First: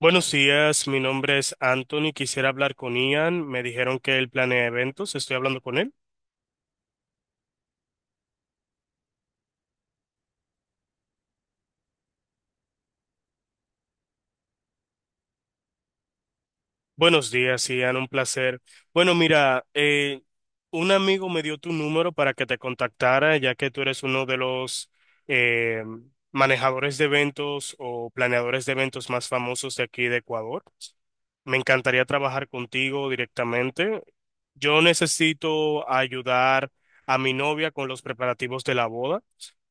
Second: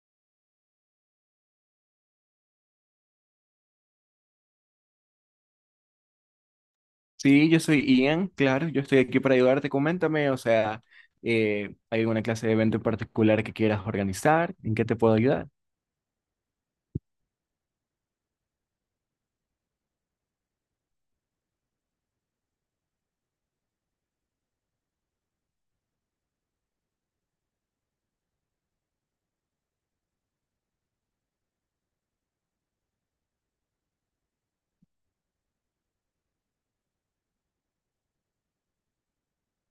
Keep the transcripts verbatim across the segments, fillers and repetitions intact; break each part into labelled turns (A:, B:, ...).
A: Buenos días, mi nombre es Anthony. Quisiera hablar con Ian. Me dijeron que él planea eventos. Estoy hablando con él.
B: Sí, yo soy Ian, claro, yo estoy aquí para ayudarte. Coméntame, o sea, eh, ¿hay alguna clase de evento en particular que quieras organizar? ¿En qué te puedo ayudar?
A: Buenos días, Ian. Un placer. Bueno, mira, eh, un amigo me dio tu número para que te contactara, ya que tú eres uno de los eh, manejadores de eventos o planeadores de eventos más famosos de aquí de Ecuador. Me encantaría trabajar contigo directamente. Yo necesito ayudar a mi novia con los preparativos de la boda.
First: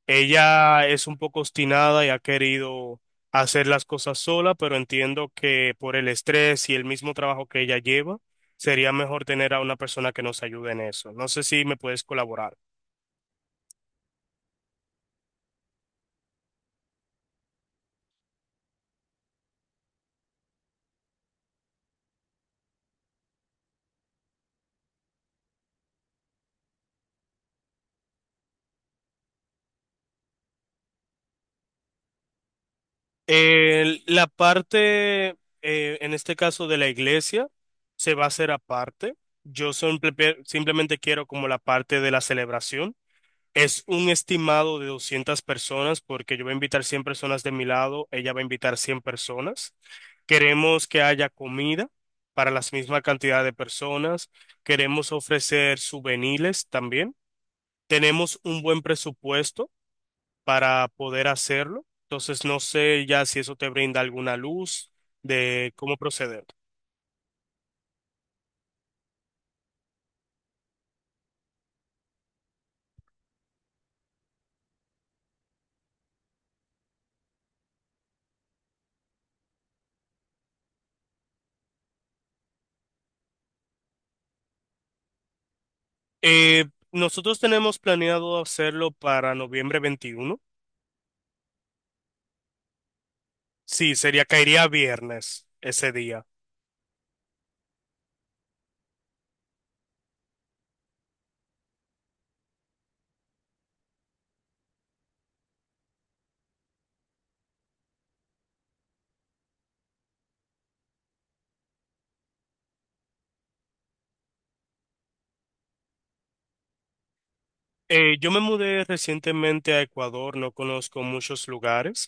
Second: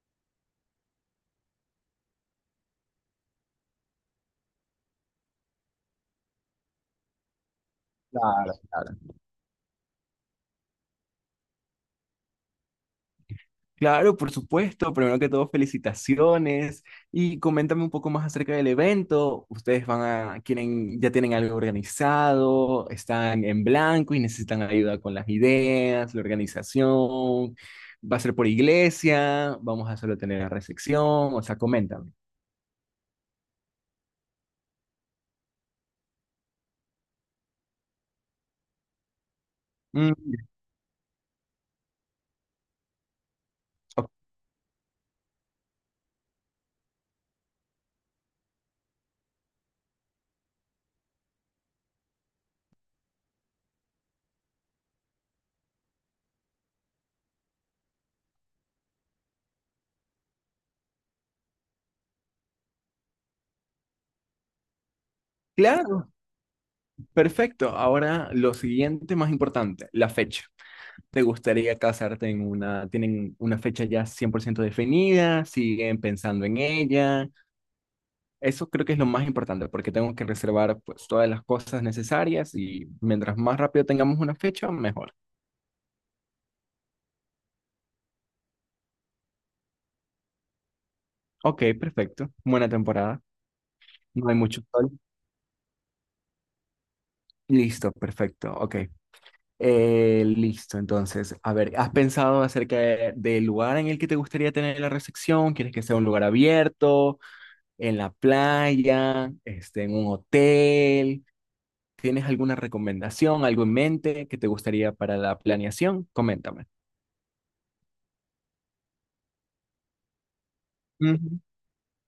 A: Ella es un poco obstinada y ha querido hacer las cosas sola, pero entiendo que por el estrés y el mismo trabajo que ella lleva,
B: Claro,
A: sería
B: claro.
A: mejor tener a una persona que nos ayude en eso. No sé si me puedes colaborar.
B: Claro, por supuesto. Primero que todo, felicitaciones y coméntame un poco más acerca del evento. ¿Ustedes van a, quieren, ya tienen algo organizado? ¿Están en blanco y necesitan ayuda con las ideas, la organización? ¿Va a ser por iglesia? ¿Vamos a solo tener la recepción? O sea, coméntame.
A: El- la parte, eh, en este caso de la iglesia, se va a hacer aparte. Yo simple-
B: Mm.
A: simplemente quiero como la parte de la celebración. Es un
B: Ok.
A: estimado de doscientas personas porque yo voy a invitar cien personas de mi lado, ella va a invitar cien personas. Queremos que haya comida para la misma cantidad de personas. Queremos ofrecer souvenirs también. Tenemos un buen presupuesto para poder hacerlo. Entonces, no sé ya si eso te brinda alguna luz de cómo
B: Claro.
A: proceder.
B: Perfecto. Ahora lo siguiente más importante, la fecha. ¿Te gustaría casarte en una, tienen una fecha ya cien por ciento definida? ¿Siguen pensando en ella? Eso creo que es lo más importante porque tengo que reservar pues todas las cosas necesarias y mientras más rápido tengamos una fecha, mejor.
A: Eh, nosotros tenemos planeado hacerlo para noviembre veintiuno.
B: Ok, perfecto. Buena temporada.
A: Sí, sería,
B: No hay mucho
A: caería
B: sol.
A: viernes ese día.
B: Listo, perfecto. Ok. Eh, listo, entonces, a ver, ¿has pensado acerca de- del lugar en el que te gustaría tener la recepción? ¿Quieres que sea un lugar abierto, en la playa, este, en un hotel? ¿Tienes alguna recomendación, algo en mente que te gustaría para la planeación? Coméntame.
A: Eh, yo me mudé recientemente a Ecuador, no conozco
B: Ujú.
A: muchos lugares,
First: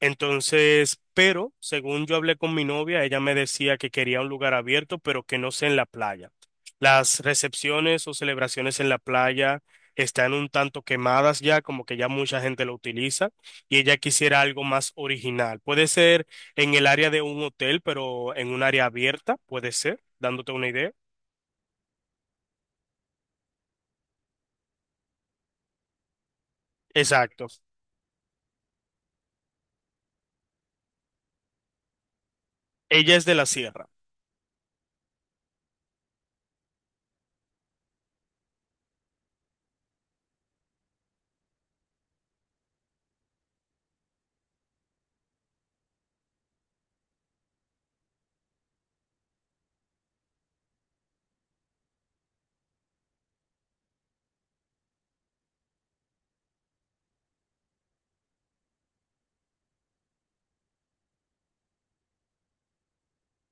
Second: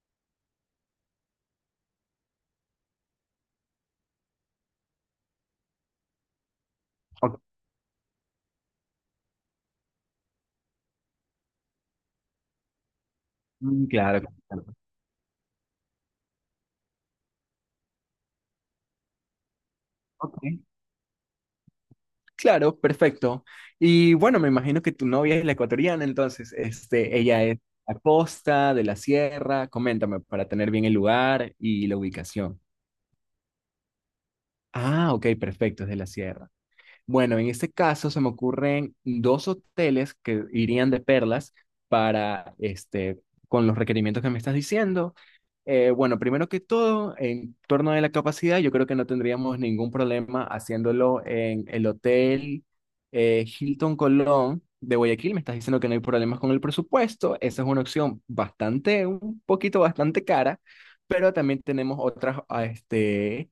A: entonces, pero según yo hablé con mi novia, ella me decía que quería un lugar abierto, pero que no sea en la playa. Las
B: Ok.
A: recepciones o celebraciones en la playa están un tanto quemadas ya, como que ya mucha gente lo utiliza, y
B: Mm.
A: ella
B: Claro,
A: quisiera algo
B: claro.
A: más original. Puede ser en el área de un hotel, pero en un área abierta, puede ser,
B: Ok.
A: dándote una idea.
B: Claro, perfecto. Y bueno, me imagino que tu novia es la ecuatoriana, entonces, este, ella
A: Exacto.
B: es de la costa, de la sierra. Coméntame para tener bien el lugar y la ubicación.
A: Ella es de la sierra.
B: Ah, ok, perfecto, es de la sierra. Bueno, en este caso se me ocurren dos hoteles que irían de perlas para este con los requerimientos que me estás diciendo. Eh, bueno, primero que todo, en torno a la capacidad, yo creo que no tendríamos ningún problema haciéndolo en el hotel eh, Hilton Colón de Guayaquil. Me estás diciendo que no hay problemas con el presupuesto. Esa es una opción bastante, un poquito bastante cara, pero también tenemos otras, ah, este,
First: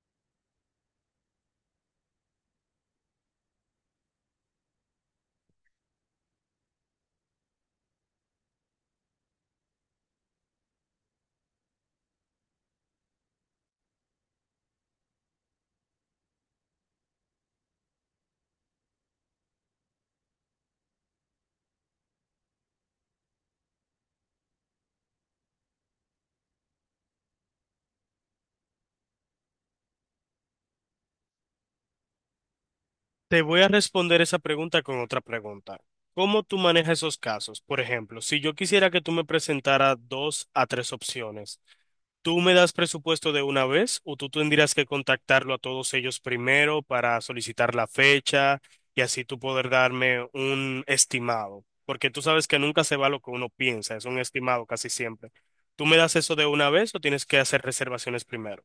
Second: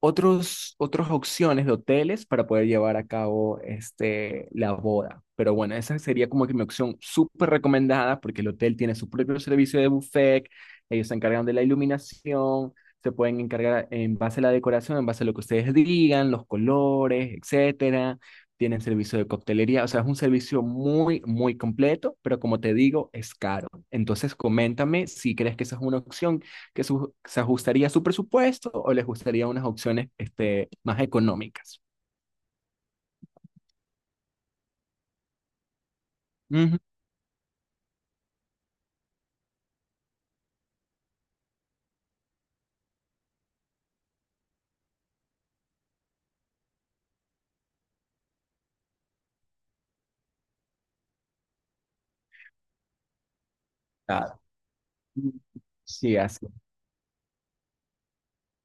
B: otros, otras opciones de hoteles para poder llevar a cabo este, la boda. Pero bueno, esa sería como que mi opción súper recomendada porque el hotel tiene su propio servicio de buffet, ellos se encargan de la iluminación, se pueden encargar en base a la decoración, en base a lo que ustedes digan, los colores, etcétera. Tienen servicio de coctelería, o sea, es un servicio muy, muy completo, pero como te digo, es caro. Entonces, coméntame si crees que esa es una opción que su- se ajustaría a su presupuesto o les gustaría unas opciones este, más económicas.
A: Te voy a responder esa pregunta con otra pregunta. ¿Cómo tú
B: Ujú,
A: manejas esos casos? Por ejemplo, si yo quisiera que tú me presentaras dos a tres opciones, ¿tú me das presupuesto de una vez o tú tendrías que contactarlo a todos ellos primero para solicitar la fecha y así tú poder darme un estimado? Porque tú sabes que nunca se va lo que uno piensa, es un
B: claro.
A: estimado casi siempre. ¿Tú me das
B: Sí,
A: eso de
B: así.
A: una vez o tienes que hacer reservaciones primero?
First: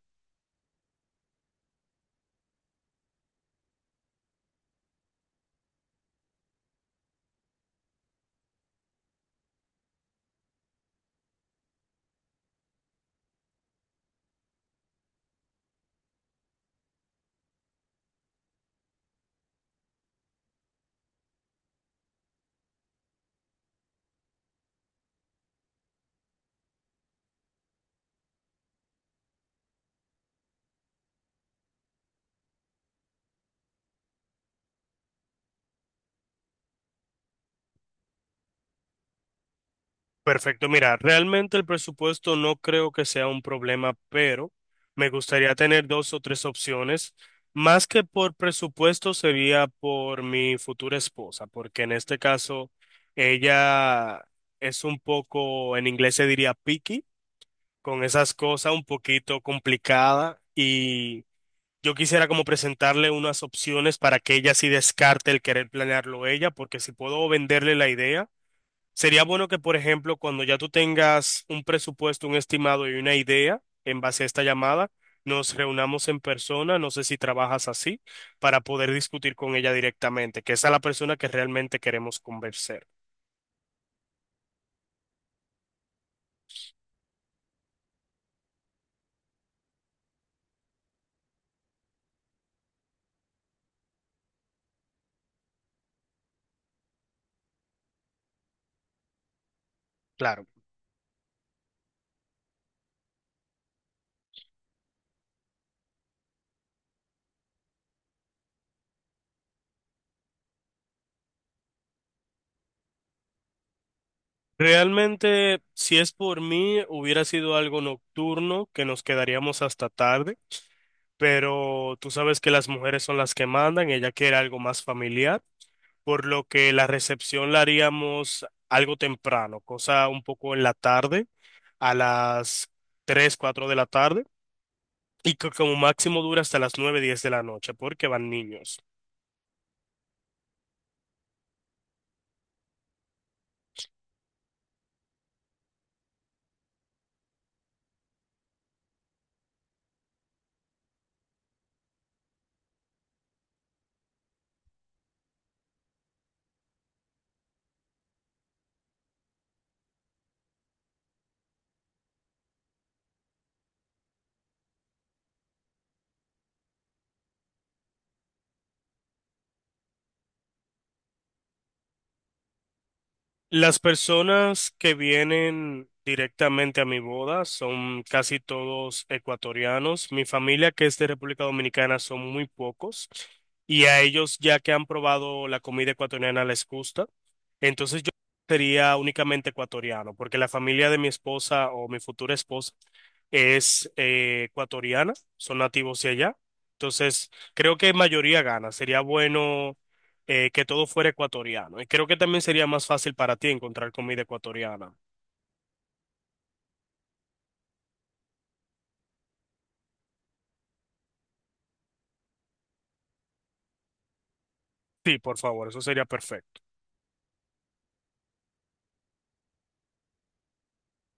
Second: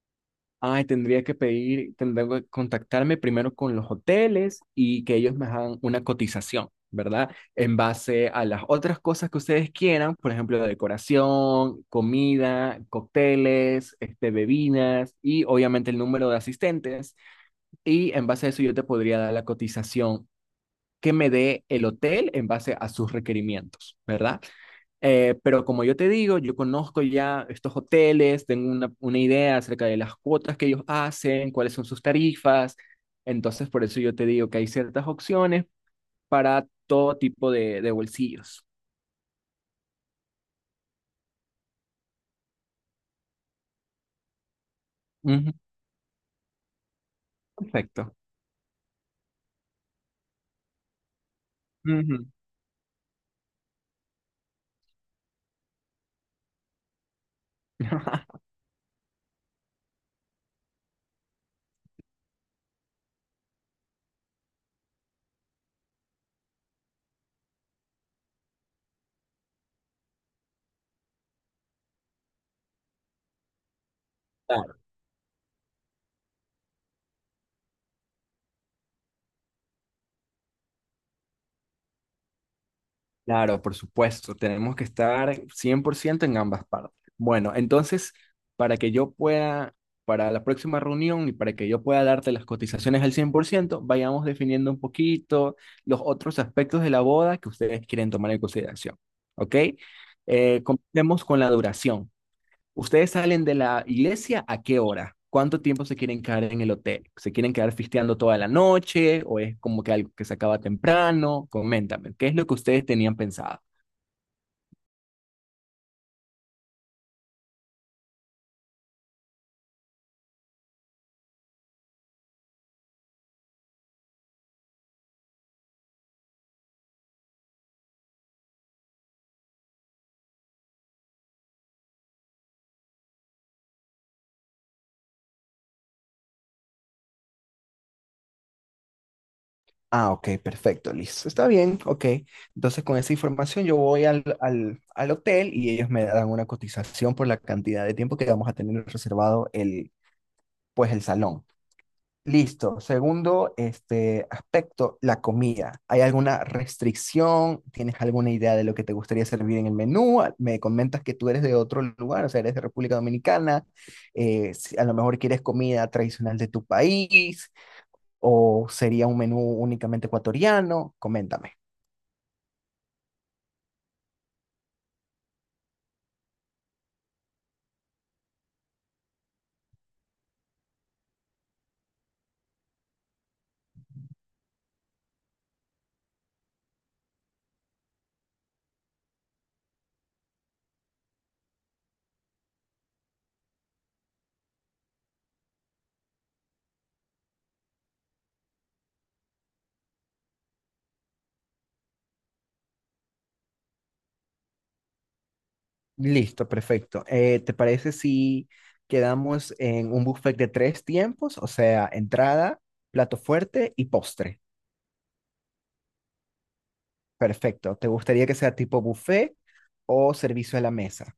B: Ay, tendría que pedir, tendría que contactarme primero con los hoteles y que ellos me hagan una cotización, ¿verdad? En base a las otras cosas que ustedes quieran, por ejemplo, la decoración, comida, cócteles, este, bebidas y obviamente el número de asistentes. Y en base a eso yo te podría dar la cotización que me dé el hotel en base a sus requerimientos, ¿verdad? Eh, pero como yo te digo, yo conozco ya estos hoteles, tengo una, una idea acerca de las cuotas que ellos hacen, cuáles son sus tarifas. Entonces, por eso yo te digo que hay ciertas opciones para todo tipo de, de bolsillos.
A: Perfecto, mira, realmente el presupuesto no creo que sea un problema, pero me
B: Ujú,
A: gustaría tener dos o tres opciones. Más que
B: perfecto.
A: por presupuesto sería por mi futura esposa, porque en este
B: Ujú.
A: caso ella es un poco, en inglés se diría picky, con esas cosas un poquito complicada, y yo quisiera como presentarle unas opciones para que ella sí descarte el querer planearlo ella, porque si puedo venderle la idea. Sería bueno que, por ejemplo, cuando ya tú tengas un presupuesto, un estimado y una idea en base a esta llamada, nos reunamos en persona, no sé si trabajas así, para poder discutir con ella directamente, que esa es la persona que realmente queremos convencer.
B: Claro, por supuesto, tenemos que estar cien por ciento en ambas partes. Bueno, entonces, para que yo pueda, para la próxima reunión y para que yo pueda darte las cotizaciones al cien por ciento, vayamos definiendo un poquito los otros aspectos de la boda que ustedes quieren tomar en consideración. ¿Ok?
A: Claro.
B: Eh, comencemos con la duración. ¿Ustedes salen de la iglesia a qué hora? ¿Cuánto tiempo se quieren quedar en el hotel? ¿Se quieren quedar fisteando toda la noche o es como que algo que se acaba temprano? Coméntame, ¿qué es lo que ustedes tenían pensado?
A: Realmente, si es por mí, hubiera sido algo nocturno, que nos quedaríamos hasta tarde, pero tú sabes que las mujeres son las que mandan, ella quiere algo más familiar, por lo que la recepción la haríamos algo temprano, cosa un poco en la tarde, a las tres cuatro de la tarde, y que como máximo dura hasta las nueve diez de la noche, porque van niños.
B: Ah, ok, perfecto, listo. Está bien, ok. Entonces con esa información yo voy al, al, al hotel y ellos me dan una cotización por la cantidad de tiempo que vamos a tener reservado el, pues el salón. Listo. Segundo, este aspecto, la comida. ¿Hay alguna restricción? ¿Tienes alguna idea de lo que te gustaría servir en el menú? A- Me comentas que tú eres de otro lugar, o sea, eres de República Dominicana. Eh, si a lo mejor quieres comida tradicional de tu país o sería un menú únicamente ecuatoriano. Coméntame.
A: Las personas que vienen directamente a mi boda son casi todos ecuatorianos. Mi familia, que es de República Dominicana, son muy pocos. Y a ellos, ya que han probado la comida ecuatoriana, les gusta. Entonces yo sería únicamente ecuatoriano, porque la familia de mi esposa o mi futura esposa es eh, ecuatoriana, son nativos de allá. Entonces creo que mayoría gana. Sería bueno eh, que todo fuera ecuatoriano. Y creo que también sería más fácil para ti encontrar comida ecuatoriana.
B: Listo, perfecto. Eh, ¿te parece si quedamos en un buffet de tres tiempos? O sea, entrada, plato fuerte y postre.
A: Sí, por favor, eso sería perfecto.
B: Perfecto. ¿Te gustaría que sea tipo buffet o servicio a la mesa?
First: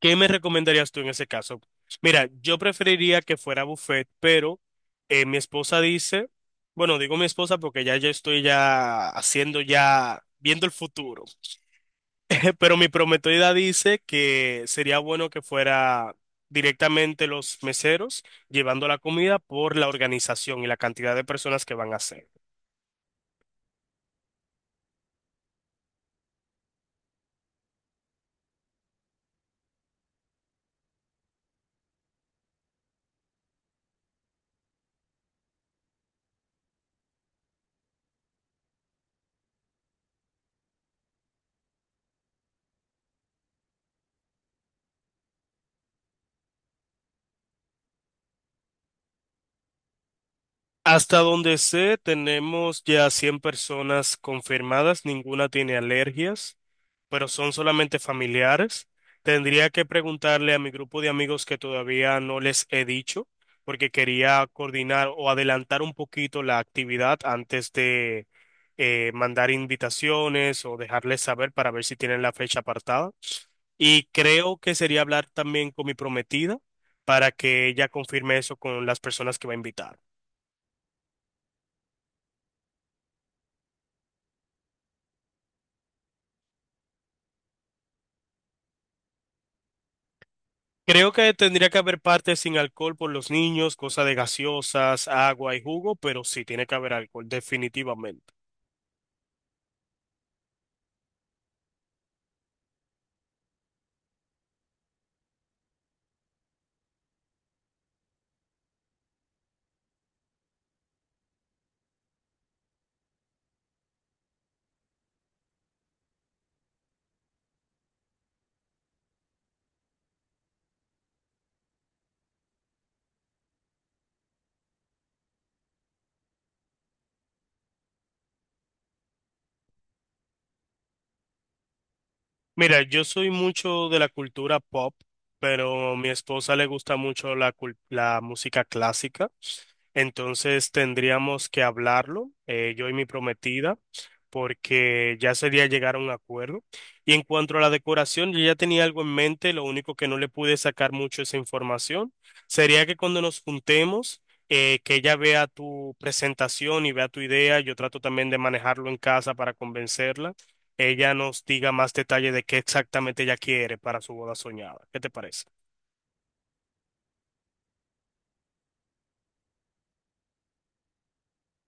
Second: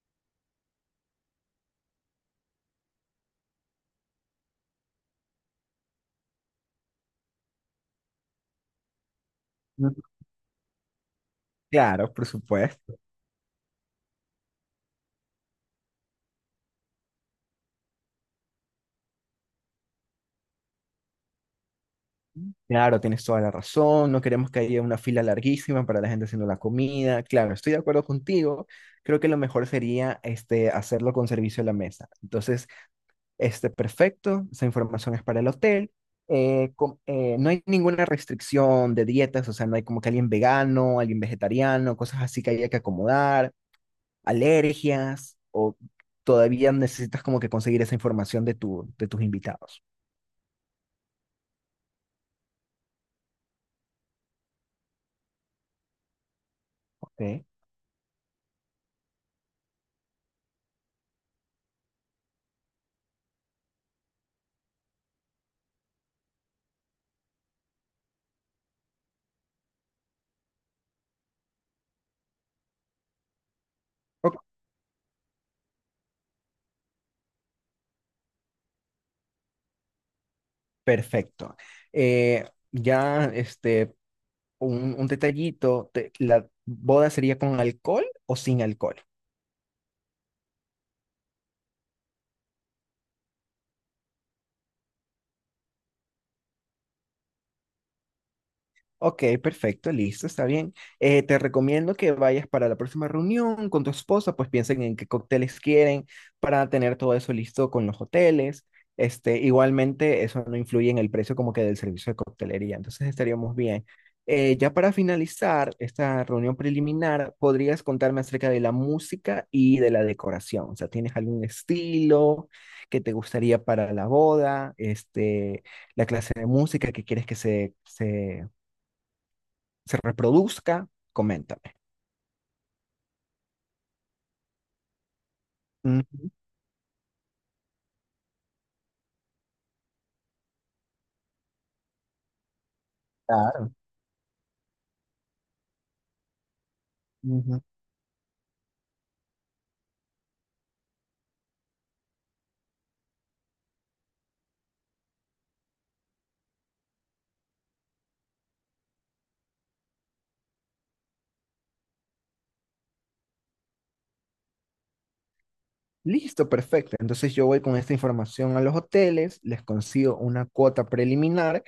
A: ¿Qué me recomendarías tú en ese caso? Mira, yo preferiría que fuera buffet, pero eh, mi esposa dice, bueno, digo mi esposa porque ya yo estoy ya haciendo
B: Ujú.
A: ya, viendo el futuro.
B: Claro, por
A: Pero mi
B: supuesto.
A: prometida dice que sería bueno que fuera directamente los meseros llevando la comida por la organización y la cantidad de personas que van a ser.
B: Claro, tienes toda la razón. No queremos que haya una fila larguísima para la gente haciendo la comida. Claro, estoy de acuerdo contigo. Creo que lo mejor sería este, hacerlo con servicio a la mesa. Entonces, este, perfecto. Esa información es para el hotel. Eh, com- eh, no hay ninguna restricción de dietas, o sea, no hay como que alguien vegano, alguien vegetariano, cosas así que haya que acomodar. Alergias o todavía necesitas como que conseguir esa información de, tu, de tus invitados.
A: Hasta donde sé, tenemos ya cien personas confirmadas, ninguna tiene alergias, pero
B: ¿Ok?
A: son solamente familiares. Tendría que preguntarle a mi grupo de amigos que todavía no les he dicho, porque quería coordinar o adelantar un poquito la actividad antes de eh, mandar invitaciones o dejarles saber para ver si tienen la fecha apartada. Y
B: Ok.
A: creo que sería hablar también con mi prometida para que ella confirme eso con las personas que va a invitar.
B: Perfecto. Eh, ya, este, un, un detallito, te- ¿la boda sería con alcohol o sin alcohol?
A: Creo que tendría que haber parte sin alcohol por los niños, cosa de gaseosas, agua y jugo, pero sí tiene que haber alcohol, definitivamente.
B: Ok, perfecto, listo, está bien. Eh, te recomiendo que vayas para la próxima reunión con tu esposa, pues piensen en qué cócteles quieren para tener todo eso listo con los hoteles. Este, igualmente, eso no influye en el precio como que del servicio de coctelería, entonces estaríamos bien. Eh, ya para finalizar esta reunión preliminar, ¿podrías contarme acerca de la música y de la decoración? O sea, ¿tienes algún estilo que te gustaría para la boda? Este, la clase de música que quieres que se, se se reproduzca, coméntame.
A: Mira, yo soy mucho de la cultura pop, pero mi
B: Ujú.
A: esposa le gusta mucho la, cul- la música clásica, entonces tendríamos que hablarlo, eh, yo y mi
B: Claro.
A: prometida, porque ya sería llegar a un acuerdo. Y en cuanto a
B: Ujú.
A: la decoración, yo ya tenía algo en mente, lo único que no le pude sacar mucho esa información sería que cuando nos juntemos, eh, que ella vea tu presentación y vea tu idea, yo trato también de manejarlo en casa para convencerla, ella nos diga más detalle de qué exactamente ella quiere para su boda soñada. ¿Qué te parece?
B: Listo, perfecto. Entonces yo voy con esta información a los hoteles, les consigo una cuota preliminar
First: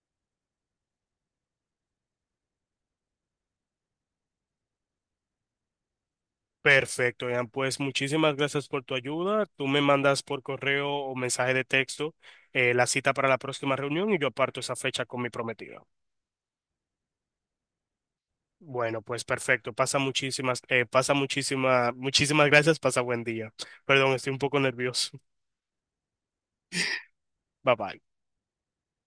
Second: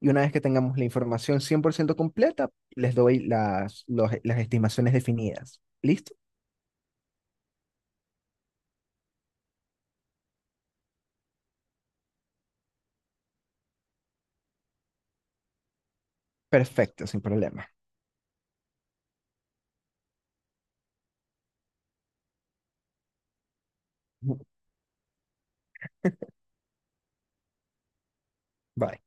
B: y una vez que tengamos la información cien por ciento completa, les doy las, los- las estimaciones definidas. ¿Listo?
A: Perfecto, Ian. Pues muchísimas gracias por tu ayuda. Tú me mandas por correo o mensaje de texto eh, la cita para la próxima reunión y yo aparto esa fecha con mi prometida.
B: Perfecto, sin problema.
A: Bueno, pues perfecto. Pasa muchísimas, eh, pasa muchísimas, muchísimas gracias. Pasa buen día. Perdón, estoy
B: Ujú.
A: un poco nervioso. Bye bye.
B: Bye.